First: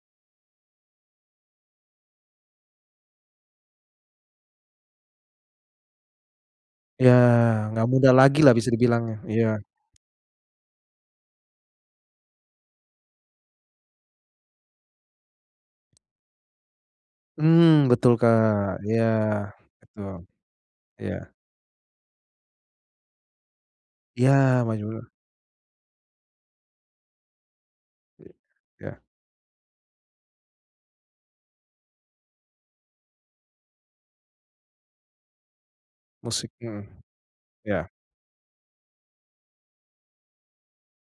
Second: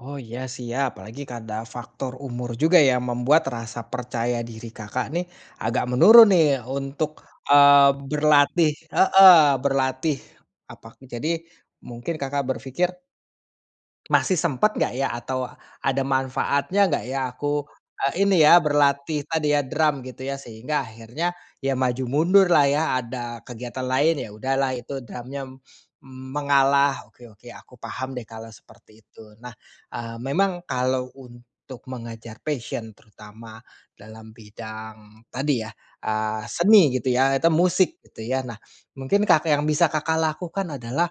Oh iya siap, apalagi, kan, ada faktor umur juga yang membuat rasa percaya diri Kakak, nih, agak menurun, nih, Ya, untuk, nggak eee, mudah lagilah berlatih bisa dibilangnya, heeh, iya. berlatih apa aku jadi mungkin Kakak berpikir masih sempet nggak, ya, atau ada manfaatnya nggak, ya, aku, Hmm, betul eee, ini, ya, Kak, iya berlatih tadi, ya, drum betul. gitu, ya, sehingga Iya. akhirnya, ya, maju mundurlah, ya, ada kegiatan lain, ya, Iya, udahlah Maju itu dulu. drumnya mengalah, oke oke aku paham, deh, kalau Ya. seperti itu. Nah, eee, memang kalau untuk mengejar passion terutama dalam bidang tadi, ya, eee, Musik, mhm. seni gitu, ya, atau Iya. musik gitu, ya. Nah, mungkin Kakak yang bisa Kakak lakukan adalah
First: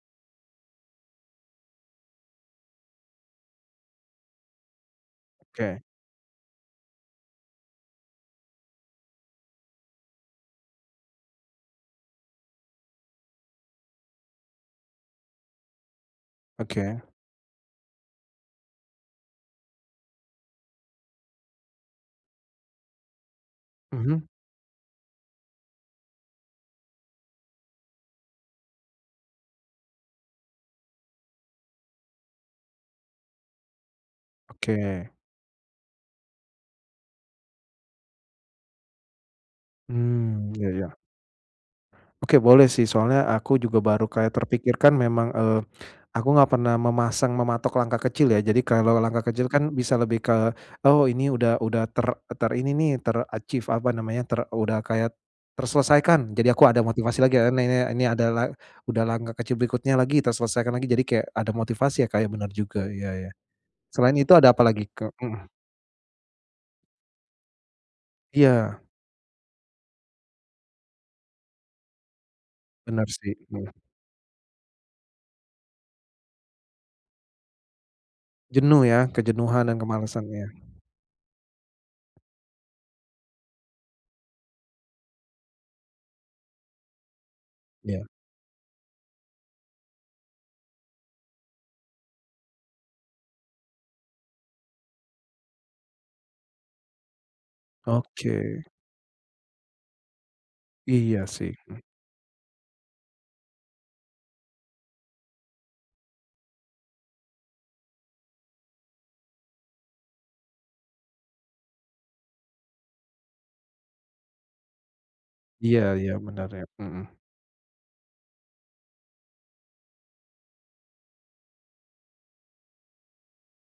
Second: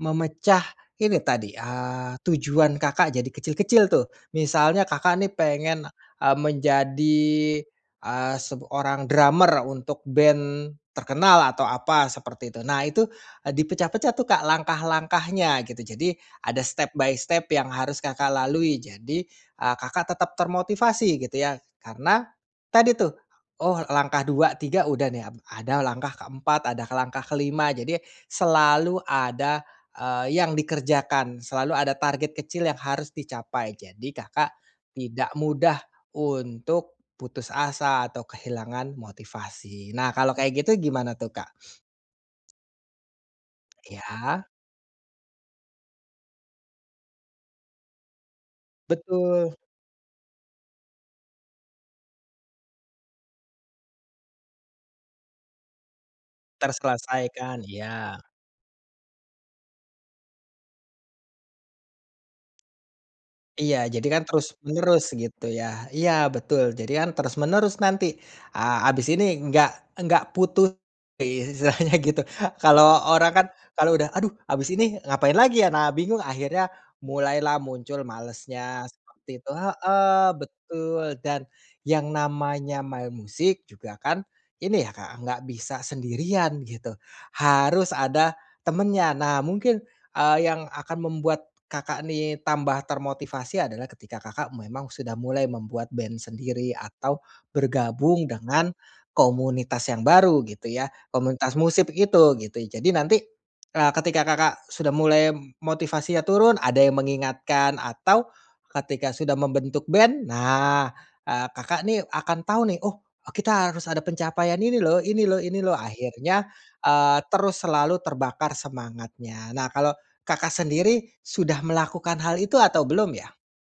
memecah ini tadi, eee, tujuan Kakak jadi kecil-kecil, tuh, misalnya Kakak, nih, Oke. pengen, eee, menjadi, eee, sebu orang drummer untuk band terkenal atau apa seperti itu. Nah itu dipecah-pecah, tuh, Kak, langkah-langkahnya gitu. Jadi, ada Oke. step-by-step yang harus Kakak, lalui. Jadi, eee, Kakak tetap termotivasi gitu, ya, karena tadi, tuh, oh, Mhm. langkah 2, 3 udah, nih, ap ada langkah keempat, ada langkah kelima. Jadi selalu ada, eee, yang dikerjakan selalu ada target kecil yang harus dicapai, jadi Kakak Oke. tidak mudah untuk putus asa atau kehilangan motivasi. Nah kalau Mmm, kayak iya gitu iya. gimana, tuh, Kak? Oke, boleh, sih, soalnya aku juga baru kayak Iya. terpikirkan memang, eee, aku enggak pernah memasang mematok langkah kecil, ya, jadi kalau langkah kecil Betul. kan bisa lebih ke oh ini udah udah ter terini, nih, ter-achieve apa namanya ter udah kayak terselesaikan jadi aku ada motivasi lagi, ya, Terselesaikan, ni ni ini iya. adalah udah langkah kecil berikutnya lagi, terselesaikan lagi jadi kayak ada motivasi, ya, Kak, ya, bener juga, iya iya. Iya jadi, Selain kan, itu ada terus apalagi, menerus Kak, gitu, mhm. ya. Iya betul jadi, kan, terus menerus nanti, eee, Iya. habis ini enggak enggak putus istilahnya gitu kalau Benar orang sih, kan mhm. kalau udah aduh habis ini ngapain lagi, ya, nah bingung akhirnya mulailah muncul Jenuh, malesnya ya, seperti itu kejenuhan dan heeh, kemalasannya. betul, dan yang namanya main musik juga, kan, ini, ya, Kak, nggak bisa sendirian gitu harus Iya. ada temennya nah mungkin, eee, yang akan membuat Kakak, nih, tambah termotivasi adalah ketika Kakak memang sudah mulai membuat band sendiri atau bergabung Oke. dengan komunitas yang baru gitu, ya, Iya, sih. komunitas Heeh. musik itu, gitu. Jadi nanti, eee, ketika Kakak sudah mulai motivasinya turun ada yang mengingatkan atau ketika sudah membentuk band, nah, eee, Kakak, nih, akan tahu, nih, oh kita harus ada pencapaian ini loh, ini loh, ini loh. Iya iya Akhirnya, bener, ya, mhm. eee, terus selalu terbakar semangatnya. Nah, kalau Kakak sendiri sudah melakukan hal itu atau belum, ya?